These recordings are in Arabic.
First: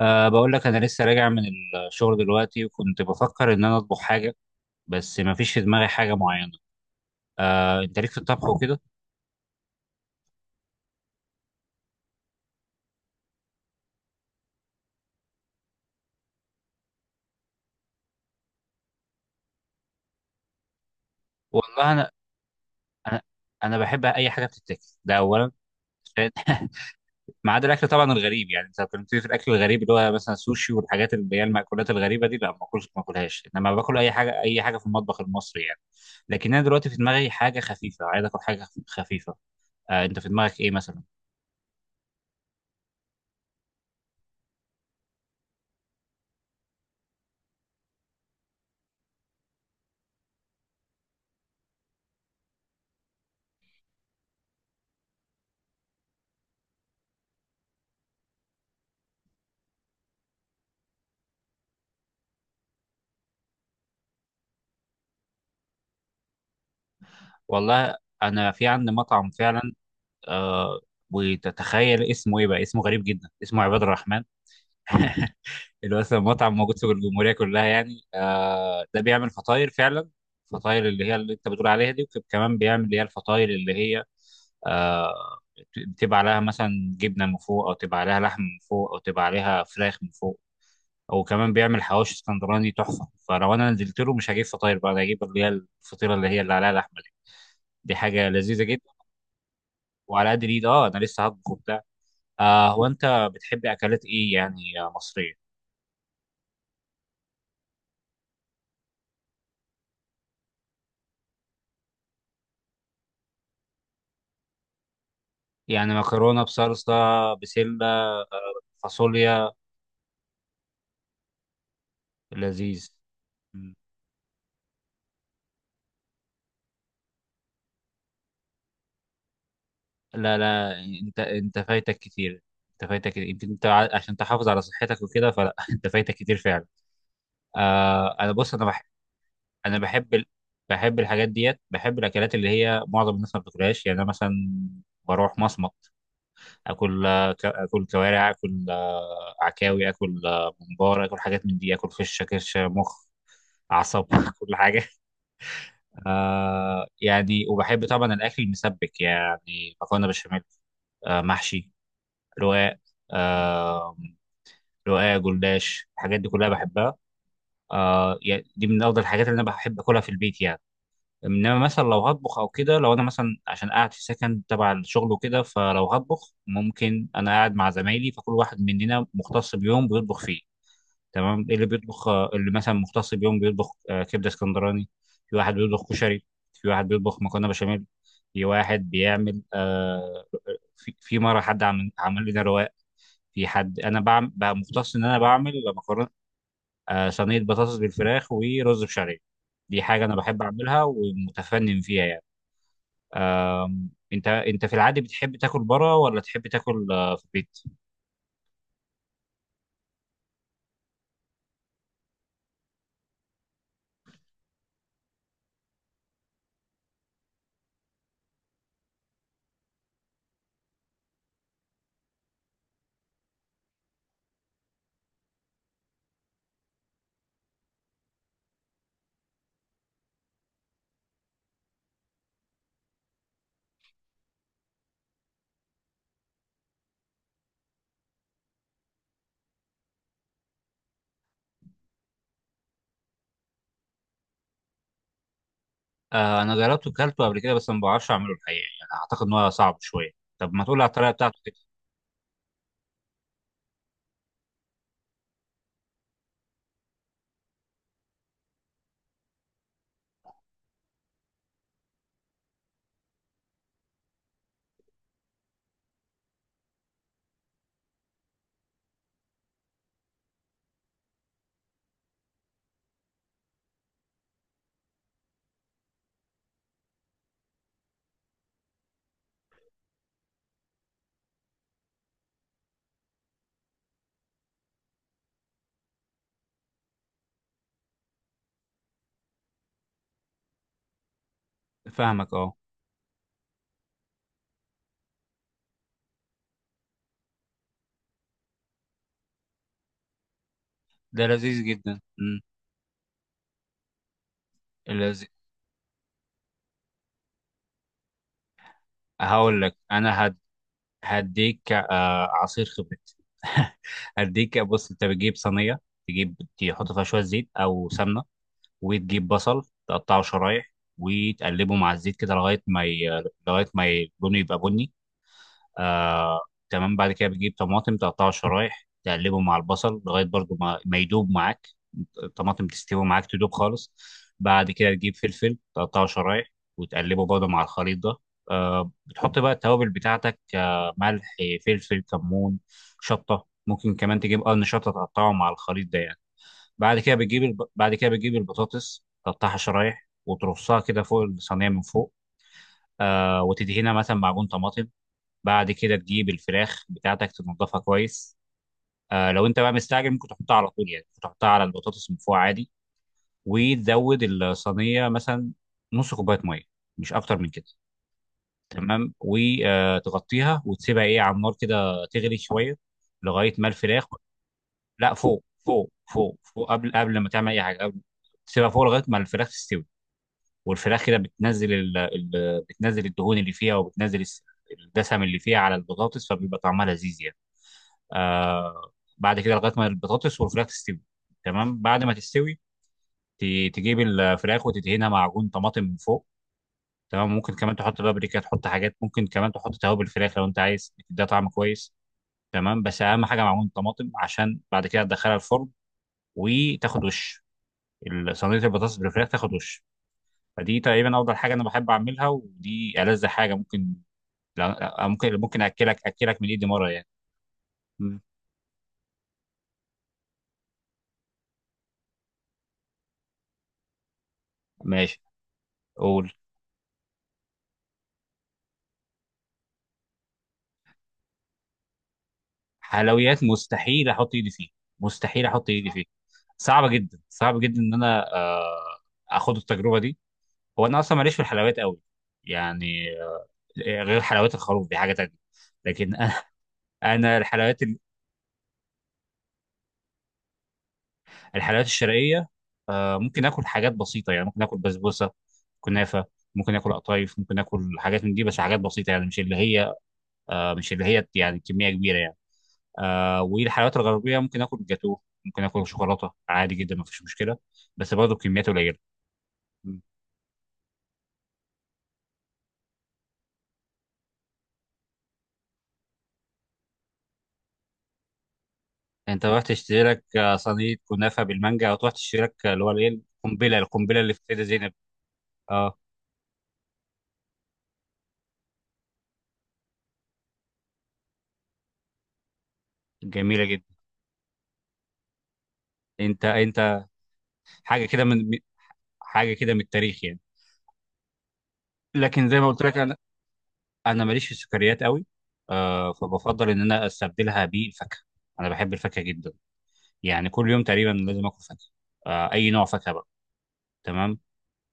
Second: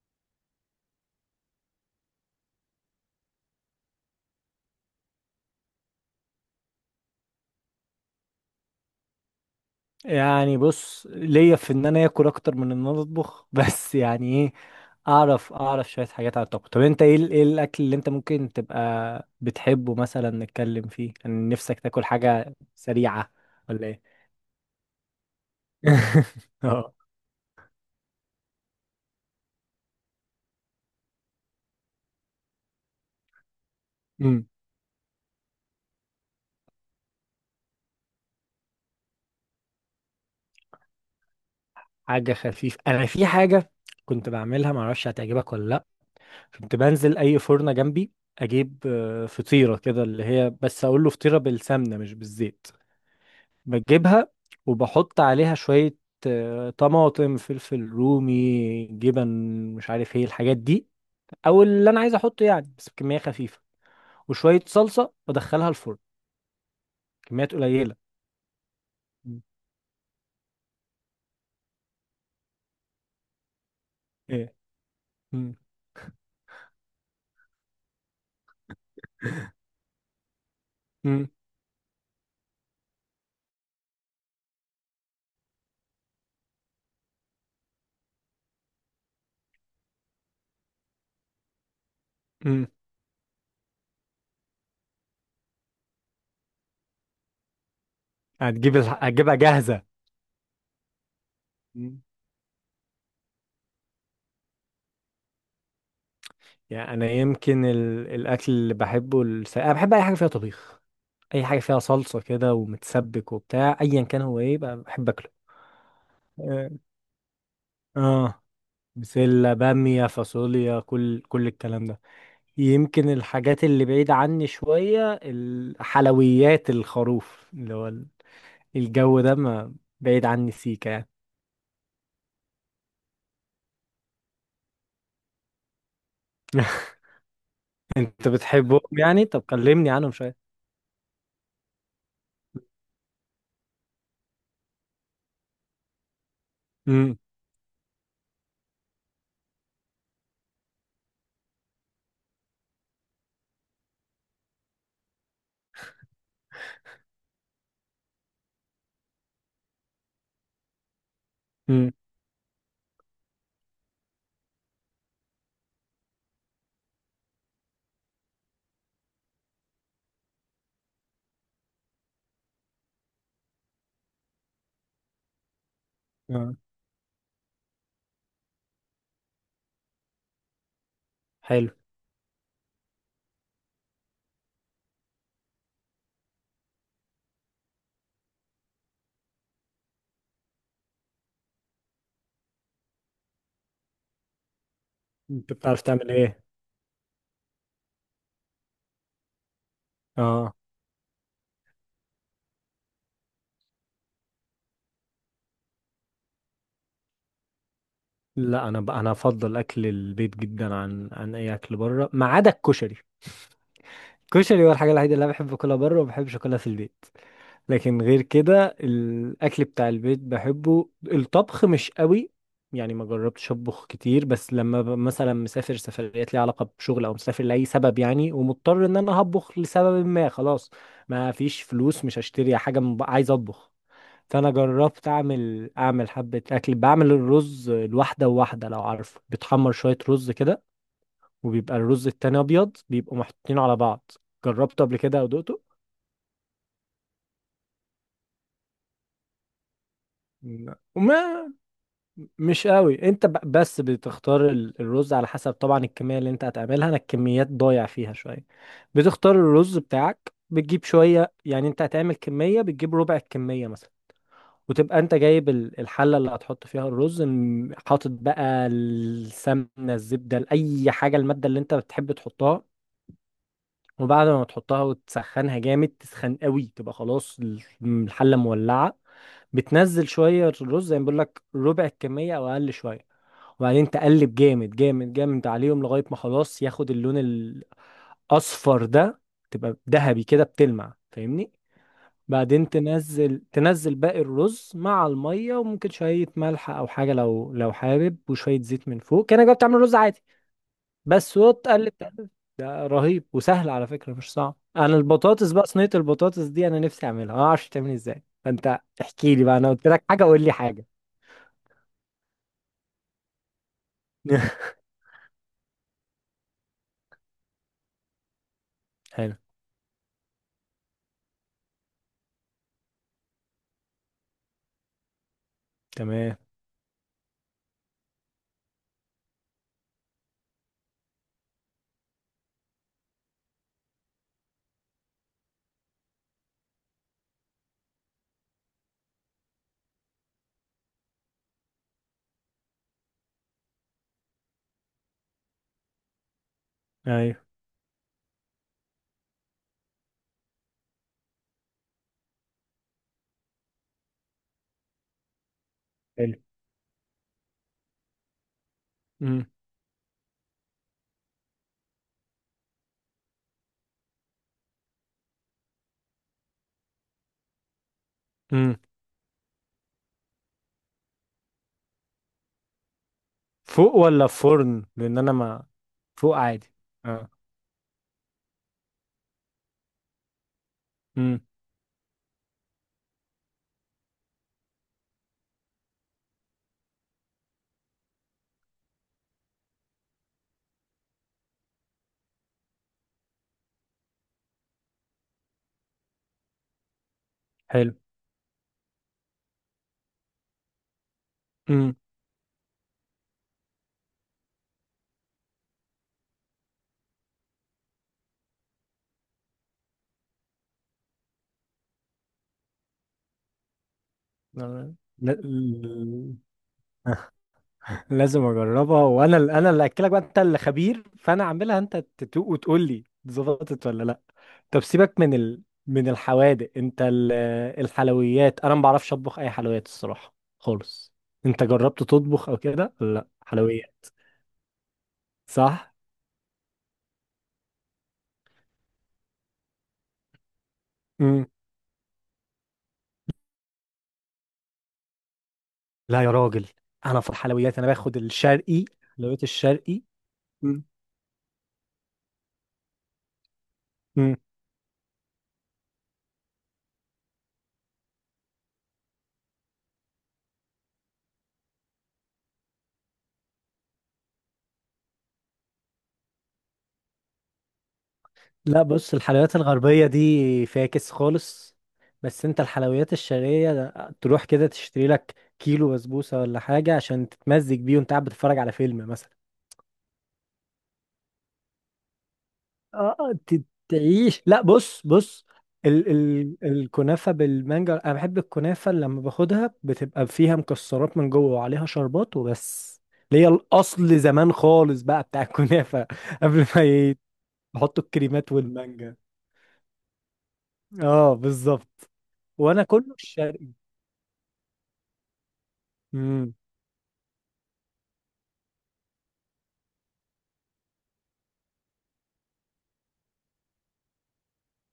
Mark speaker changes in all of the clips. Speaker 1: بقول لك أنا لسه راجع من الشغل دلوقتي، وكنت بفكر إن أنا أطبخ حاجة، بس ما فيش في دماغي حاجة معينة. أه أنت ليك في الطبخ وكده؟
Speaker 2: يعني بص ليا في ان انا اكل اكتر من ان انا اطبخ بس يعني ايه، اعرف شويه حاجات على الطبخ. طب انت ايه الاكل اللي انت ممكن تبقى بتحبه، مثلا نتكلم فيه؟ كان نفسك
Speaker 1: والله
Speaker 2: تاكل حاجه
Speaker 1: أنا
Speaker 2: سريعه
Speaker 1: أنا
Speaker 2: ولا ايه؟
Speaker 1: بحب أي حاجة بتتاكل، ده أولا.
Speaker 2: اه.
Speaker 1: ما عدا الأكل طبعا الغريب، يعني أنت كنت في الأكل الغريب اللي هو مثلا السوشي والحاجات اللي هي المأكولات الغريبة دي، لا ما باكلش ما باكلهاش، إنما باكل أي حاجة،
Speaker 2: أمم.
Speaker 1: أي حاجة في المطبخ المصري يعني. لكن أنا دلوقتي في دماغي حاجة خفيفة، عايز آكل حاجة خفيفة. أه أنت في دماغك إيه مثلا؟
Speaker 2: حاجه خفيفه، انا في حاجه كنت بعملها، معرفش هتعجبك ولا لا. كنت بنزل اي فرنه جنبي، اجيب فطيره كده، اللي هي بس اقول له فطيره بالسمنه مش بالزيت، بجيبها وبحط عليها شوية طماطم، فلفل رومي، جبن، مش عارف ايه الحاجات دي، او اللي انا عايز احطه يعني، بس بكمية خفيفة، وشوية صلصة وادخلها الفرن. كميات قليلة.
Speaker 1: والله أنا في عندي مطعم
Speaker 2: مم.
Speaker 1: فعلا. آه وتتخيل اسمه ايه؟ بقى اسمه غريب جدا، اسمه عباد الرحمن.
Speaker 2: ايه. مم.
Speaker 1: اللي هو اصلا مطعم موجود في الجمهوريه كلها يعني. ده بيعمل فطاير فعلا، الفطاير اللي هي
Speaker 2: مم.
Speaker 1: اللي انت بتقول عليها دي، وكمان بيعمل اللي هي الفطاير اللي هي آه بتبقى عليها مثلا جبنه من فوق، او تبقى عليها لحم من فوق، او تبقى عليها فراخ من فوق. وكمان بيعمل حواوشي
Speaker 2: مم.
Speaker 1: اسكندراني تحفه. فلو انا نزلت له مش هجيب فطاير، بقى انا هجيب اللي هي الفطيره اللي هي اللي عليها لحمه دي. دي حاجه لذيذه جدا.
Speaker 2: هتجيبها جاهزة؟
Speaker 1: وعلى قد الايد اه، انا لسه هطبخ وبتاع.
Speaker 2: مم.
Speaker 1: آه هو انت بتحب اكلات ايه يعني؟ مصريه
Speaker 2: يعني انا يمكن الاكل اللي بحبه، انا بحب اي حاجة فيها طبيخ، اي حاجة فيها صلصة كده ومتسبك وبتاع. ايا كان، هو ايه بقى بحب اكله؟
Speaker 1: يعني، مكرونه
Speaker 2: اه.
Speaker 1: بصلصه، بسله
Speaker 2: آه.
Speaker 1: فاصوليا
Speaker 2: بسلة، بامية، فاصوليا، كل الكلام ده.
Speaker 1: لذيذ.
Speaker 2: يمكن الحاجات
Speaker 1: مم.
Speaker 2: اللي بعيد عني شوية الحلويات، الخروف اللي هو ال- الجو ده ما بعيد
Speaker 1: لا
Speaker 2: عني
Speaker 1: لا،
Speaker 2: سيكا يعني.
Speaker 1: انت فايتك كتير. انت فايتك كتير. يمكن انت عشان تحافظ على صحتك وكده فلا. انت فايتك كتير فعلا. آه
Speaker 2: انت
Speaker 1: انا بص انا
Speaker 2: بتحبهم
Speaker 1: بحب،
Speaker 2: يعني؟ طب
Speaker 1: انا
Speaker 2: كلمني عنهم
Speaker 1: بحب
Speaker 2: شوية.
Speaker 1: بحب الحاجات ديت، بحب الاكلات اللي هي معظم الناس ما بتاكلهاش يعني. انا مثلا بروح مصمت، اكل
Speaker 2: امم.
Speaker 1: اكل كوارع، اكل عكاوي، اكل ممبار، اكل حاجات من دي، اكل فشه كرشه مخ اعصاب. كل حاجه. آه يعني، وبحب طبعا الاكل المسبك، يعني مكرونه بشاميل، آه محشي
Speaker 2: امم.
Speaker 1: رقاق، آه رقاق جلاش، الحاجات دي كلها بحبها. آه يعني دي من افضل الحاجات اللي انا بحب اكلها في البيت يعني. انما مثلا لو هطبخ او كده، لو انا مثلا عشان قاعد في سكن تبع الشغل وكده، فلو هطبخ
Speaker 2: اه.
Speaker 1: ممكن انا قاعد مع زمايلي، فكل واحد مننا مختص بيوم بيطبخ فيه. تمام، إيه اللي
Speaker 2: حلو.
Speaker 1: بيطبخ؟ اللي مثلا مختص بيوم بيطبخ كبده اسكندراني. في واحد بيطبخ كشري، في واحد بيطبخ مكرونه بشاميل، في واحد بيعمل في مره حد عمل لنا رواق. في حد انا بعمل بقى مختص ان انا بعمل
Speaker 2: انت بتعرف
Speaker 1: مكرونه،
Speaker 2: تعمل ايه؟
Speaker 1: صينيه بطاطس بالفراخ، ورز بشعريه. دي حاجه انا بحب
Speaker 2: اه.
Speaker 1: اعملها ومتفنن فيها يعني. انت في العادي بتحب تاكل بره ولا تحب تاكل في البيت؟
Speaker 2: لا، انا افضل اكل البيت جدا عن اي اكل بره ما عدا الكشري. الكشري هو الحاجة الوحيدة اللي انا بحب اكلها بره وما بحبش اكلها في البيت. لكن غير كده الاكل بتاع البيت بحبه. الطبخ مش قوي، يعني ما جربتش اطبخ كتير، بس لما مثلا مسافر سفريات ليها علاقه بشغل او مسافر لاي سبب يعني، ومضطر ان انا هطبخ لسبب ما، خلاص ما فيش فلوس، مش هشتري حاجه عايز اطبخ. فانا جربت اعمل حبه اكل، بعمل الرز الواحده وواحده، لو عارفه، بتحمر شويه رز كده وبيبقى الرز التاني ابيض، بيبقوا محطوطين على بعض. جربته قبل كده او دقته؟
Speaker 1: آه انا جربته وكلته قبل كده، بس ما بعرفش اعمله الحقيقه يعني، اعتقد ان هو صعب شويه. طب ما
Speaker 2: لا.
Speaker 1: تقول على الطريقه
Speaker 2: وما
Speaker 1: بتاعته كده.
Speaker 2: مش قوي. انت بس بتختار الرز على حسب طبعا الكميه اللي انت هتعملها، انا الكميات ضايع فيها شويه. بتختار الرز بتاعك، بتجيب شويه، يعني انت هتعمل كميه بتجيب ربع الكميه مثلا، وتبقى انت جايب الحله اللي هتحط فيها الرز حاطط بقى السمنه، الزبده، اي حاجه، الماده اللي انت بتحب تحطها. وبعد ما تحطها وتسخنها جامد، تسخن قوي، تبقى خلاص الحله مولعه، بتنزل شويه الرز زي ما بقول لك، ربع الكميه او اقل شويه، وبعدين تقلب جامد جامد جامد عليهم لغاية ما خلاص ياخد اللون الأصفر ده، تبقى ذهبي كده بتلمع. فاهمني؟
Speaker 1: فاهمك اه.
Speaker 2: بعدين تنزل باقي الرز مع المية، وممكن شوية ملح أو حاجة لو حابب، وشوية زيت من فوق، كأنك بقى بتعمل رز عادي
Speaker 1: ده
Speaker 2: بس،
Speaker 1: لذيذ جدا
Speaker 2: وتقلب تقلب.
Speaker 1: امم.
Speaker 2: ده رهيب وسهل على فكرة، مش صعب. أنا
Speaker 1: لذيذ.
Speaker 2: البطاطس بقى، صينية البطاطس دي أنا نفسي أعملها، أنا معرفش تعمل إيه إزاي، فأنت احكي لي بقى،
Speaker 1: هقول
Speaker 2: أنا
Speaker 1: لك
Speaker 2: قلت لك حاجة قول لي حاجة.
Speaker 1: هديك آه عصير خبرتي. هديك بص، انت بتجيب صينيه، تجيب تحط فيها شويه زيت او سمنه، وتجيب
Speaker 2: حلو.
Speaker 1: بصل تقطعه شرايح، وتقلبه مع الزيت كده لغايه ما ي... لغايه ما ي- لونه يبقى بني.
Speaker 2: تمام.
Speaker 1: آه تمام. بعد كده بتجيب طماطم تقطعها شرايح، تقلبه مع البصل لغايه برضو ما يدوب معاك الطماطم، تستوي معاك تدوب خالص. بعد كده تجيب فلفل تقطعه شرايح، وتقلبه برضو مع الخليط ده. آه بتحط بقى التوابل بتاعتك، آه ملح فلفل كمون شطه، ممكن كمان تجيب قرن شطه تقطعه مع الخليط ده يعني. بعد كده
Speaker 2: أيوه.
Speaker 1: بعد كده بتجيب البطاطس تقطعها شرايح وترصها كده فوق الصينيه من فوق. آه وتدهنها مثلا معجون طماطم. بعد كده تجيب
Speaker 2: حلو.
Speaker 1: الفراخ بتاعتك تنضفها كويس. آه لو انت بقى مستعجل ممكن تحطها على طول يعني، ممكن تحطها على البطاطس من فوق عادي. وتزود الصينيه مثلا نص كوبايه ميه، مش اكتر من كده.
Speaker 2: امم.
Speaker 1: تمام، وتغطيها وتسيبها ايه على النار كده تغلي شويه لغايه ما
Speaker 2: فوق
Speaker 1: الفراخ.
Speaker 2: ولا في فرن؟
Speaker 1: لا
Speaker 2: لان انا
Speaker 1: فوق
Speaker 2: ما...
Speaker 1: فوق
Speaker 2: فوق
Speaker 1: فوق فوق،
Speaker 2: عادي.
Speaker 1: قبل قبل
Speaker 2: اه.
Speaker 1: ما تعمل اي حاجه قبل. تسيبها فوق لغايه ما الفراخ تستوي. والفراخ كده
Speaker 2: امم.
Speaker 1: بتنزل بتنزل الدهون اللي فيها، وبتنزل الدسم اللي فيها على البطاطس، فبيبقى طعمها لذيذ يعني. آه بعد كده لغايه ما البطاطس والفراخ تستوي. تمام بعد ما تستوي، تجيب الفراخ وتدهنها معجون طماطم من فوق. تمام ممكن كمان
Speaker 2: حلو.
Speaker 1: تحط بابريكا، تحط حاجات، ممكن كمان تحط توابل الفراخ لو انت عايز، ده طعم كويس.
Speaker 2: امم.
Speaker 1: تمام بس اهم حاجه معجون طماطم، عشان بعد كده تدخلها الفرن، وتاخد وش صينيه البطاطس بالفراخ تاخد وش. فدي تقريبا افضل حاجه انا بحب اعملها، ودي ألذ حاجه ممكن.
Speaker 2: لا-
Speaker 1: ممكن ممكن اكلك
Speaker 2: لا-
Speaker 1: اكلك من ايدي مره يعني. مم.
Speaker 2: لازم اجربها، وانا انا اللي اكلك بقى، انت اللي خبير، فانا اعملها انت تدوق وتقول لي ظبطت ولا لا. طب سيبك
Speaker 1: ماشي.
Speaker 2: من من
Speaker 1: قول.
Speaker 2: الحوادق، انت الحلويات، انا ما بعرفش اطبخ اي حلويات الصراحه خالص. انت جربت تطبخ او كده لا
Speaker 1: حلويات
Speaker 2: حلويات؟
Speaker 1: مستحيل احط ايدي فيه، مستحيل احط ايدي
Speaker 2: صح.
Speaker 1: فيه. صعبه جدا، صعب جدا ان انا اخد التجربه دي. هو انا اصلا ماليش في
Speaker 2: امم.
Speaker 1: الحلويات قوي، يعني غير حلويات الخروف دي حاجه تانية. لكن
Speaker 2: لا يا
Speaker 1: انا
Speaker 2: راجل، انا في
Speaker 1: أنا
Speaker 2: الحلويات
Speaker 1: الحلويات
Speaker 2: انا باخد الشرقي، حلويات الشرقي.
Speaker 1: الحلويات الشرقيه، ممكن اكل حاجات بسيطه
Speaker 2: مم.
Speaker 1: يعني، ممكن اكل بسبوسه كنافه، ممكن اكل قطايف، ممكن اكل حاجات من دي بس حاجات بسيطه، يعني مش اللي هي مش اللي هي يعني كميه كبيره يعني. آه والحلويات الغربيه ممكن اكل جاتوه، ممكن اكل شوكولاته عادي جدا مفيش مشكله، بس برضه بكميات
Speaker 2: لا
Speaker 1: قليله.
Speaker 2: بص، الحلويات
Speaker 1: مم.
Speaker 2: الغربية دي فاكس خالص، بس انت الحلويات الشرقية تروح كده تشتري لك كيلو بسبوسة ولا حاجة عشان تتمزج بيه وانت قاعد بتتفرج على فيلم
Speaker 1: انت
Speaker 2: مثلا.
Speaker 1: تروح تشتري لك صينيه كنافه بالمانجا، او تروح تشتري لك اللي هو الايه،
Speaker 2: اه.
Speaker 1: القنبله القنبله اللي في
Speaker 2: تعيش.
Speaker 1: سيده
Speaker 2: لا
Speaker 1: زينب.
Speaker 2: بص بص،
Speaker 1: اه
Speaker 2: ال الكنافة بالمانجا، انا بحب الكنافة اللي لما باخدها بتبقى فيها مكسرات من جوه وعليها شربات وبس، اللي هي
Speaker 1: جميله جدا.
Speaker 2: الاصل زمان خالص بقى بتاع الكنافة
Speaker 1: انت
Speaker 2: قبل
Speaker 1: انت
Speaker 2: ما يحطوا
Speaker 1: حاجه كده
Speaker 2: الكريمات والمانجا.
Speaker 1: حاجه كده من التاريخ يعني.
Speaker 2: اه بالظبط.
Speaker 1: لكن زي ما قلت
Speaker 2: وانا
Speaker 1: لك
Speaker 2: كله
Speaker 1: انا،
Speaker 2: الشرقي.
Speaker 1: انا ماليش في السكريات قوي. آه
Speaker 2: امم.
Speaker 1: فبفضل ان انا استبدلها بالفاكهه، انا بحب الفاكهه جدا، يعني كل يوم تقريبا لازم اكل فاكهه. آه اي نوع فاكهه بقى. تمام.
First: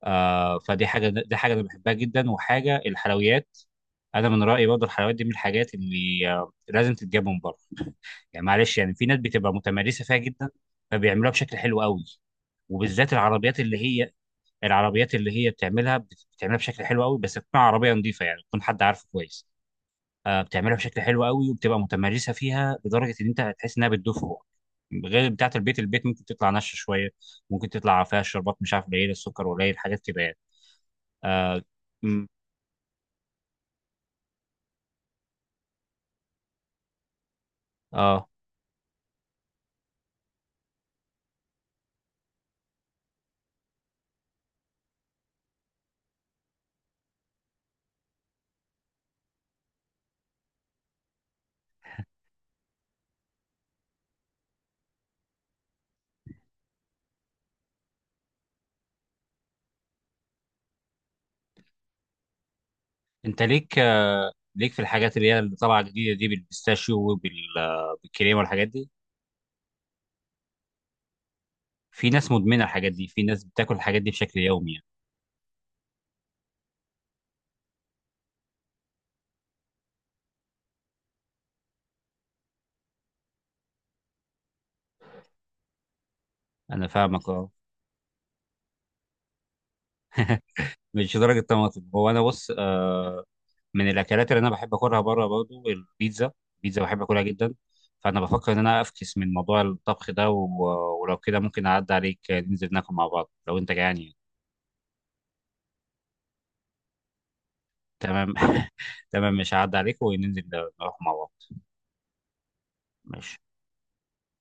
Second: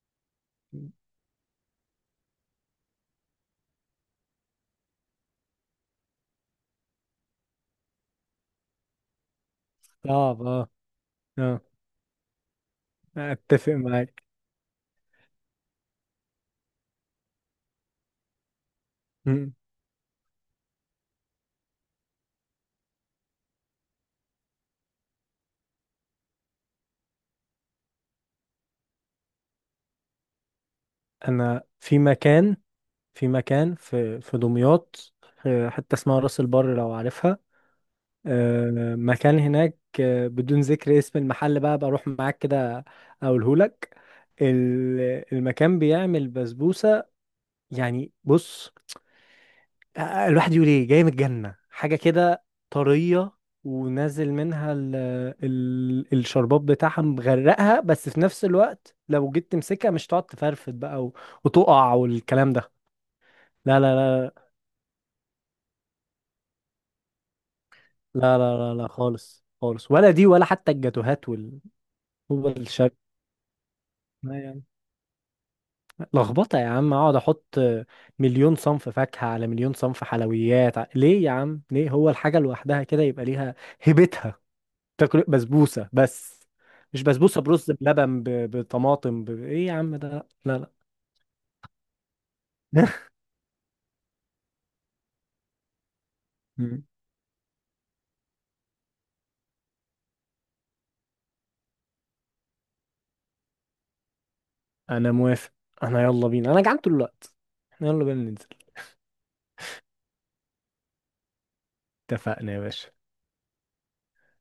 Speaker 1: آه فدي حاجه، دي حاجه انا بحبها جدا. وحاجه الحلويات، انا من رايي برضه الحلويات دي من الحاجات اللي آه لازم تتجاب من بره. يعني معلش، يعني في ناس بتبقى متمرسه فيها
Speaker 2: صعب
Speaker 1: جدا،
Speaker 2: اه.
Speaker 1: فبيعملوها بشكل
Speaker 2: اه.
Speaker 1: حلو قوي. وبالذات العربيات
Speaker 2: اتفق
Speaker 1: اللي هي،
Speaker 2: معاك.
Speaker 1: العربيات اللي هي بتعملها بتعملها بشكل حلو قوي، بس تكون عربيه نظيفه يعني، تكون حد عارفه كويس.
Speaker 2: مم.
Speaker 1: آه بتعملها بشكل حلو قوي، وبتبقى متمرسه فيها لدرجه ان انت هتحس انها بتدوب في بقك. غير بتاعه البيت، البيت ممكن تطلع ناشفه شويه، ممكن تطلع فيها الشربات مش عارف، قليل السكر قليل حاجات كده يعني. اه,
Speaker 2: انا في
Speaker 1: م-
Speaker 2: مكان، في دمياط، في حته اسمها راس البر لو عارفها،
Speaker 1: آه.
Speaker 2: مكان هناك بدون ذكر اسم المحل بقى، بروح معاك كده اقوله لك. المكان بيعمل بسبوسه، يعني بص، الواحد يقول ايه جاي من الجنة حاجة كده، طرية، ونازل منها ال الشرباب بتاعها مغرقها، بس في نفس الوقت لو جيت تمسكها مش تقعد تفرفد بقى وتقع والكلام ده.
Speaker 1: انت ليك
Speaker 2: لا لا
Speaker 1: آه
Speaker 2: لا
Speaker 1: ليك في الحاجات اللي هي اللي طالعه جديده دي بالبيستاشيو
Speaker 2: لا
Speaker 1: وبالكريمه
Speaker 2: لا
Speaker 1: والحاجات
Speaker 2: لا لا،
Speaker 1: دي؟
Speaker 2: خالص خالص، ولا دي ولا حتى الجاتوهات
Speaker 1: في ناس
Speaker 2: هو
Speaker 1: مدمنه الحاجات
Speaker 2: الشك،
Speaker 1: دي، في ناس بتاكل الحاجات دي
Speaker 2: لا
Speaker 1: بشكل
Speaker 2: يعني،
Speaker 1: يومي يعني.
Speaker 2: لخبطة يا عم. اقعد احط مليون صنف فاكهة على مليون صنف حلويات؟ ليه يا عم ليه؟ هو الحاجة لوحدها كده يبقى ليها هيبتها. تاكل بسبوسه بس،
Speaker 1: انا
Speaker 2: مش
Speaker 1: فاهمك
Speaker 2: بسبوسه
Speaker 1: اه.
Speaker 2: برز بلبن بطماطم ايه يا عم ده. لا لا
Speaker 1: مش درجه طماطم. هو انا بص
Speaker 2: لا.
Speaker 1: آه، من الاكلات اللي انا بحب اكلها بره برضو البيتزا، البيتزا
Speaker 2: مم.
Speaker 1: بحب اكلها جدا. فانا بفكر ان انا افكس من موضوع الطبخ ده ولو كده ممكن اعدي عليك ننزل ناكل مع بعض لو انت جعان يعني.
Speaker 2: انا موافق، انا يلا بينا، انا جعان طول الوقت. احنا يلا بينا
Speaker 1: تمام.
Speaker 2: ننزل.
Speaker 1: تمام مش هعدي عليك وننزل، نروح مع بعض.
Speaker 2: اتفقنا يا باشا.
Speaker 1: ماشي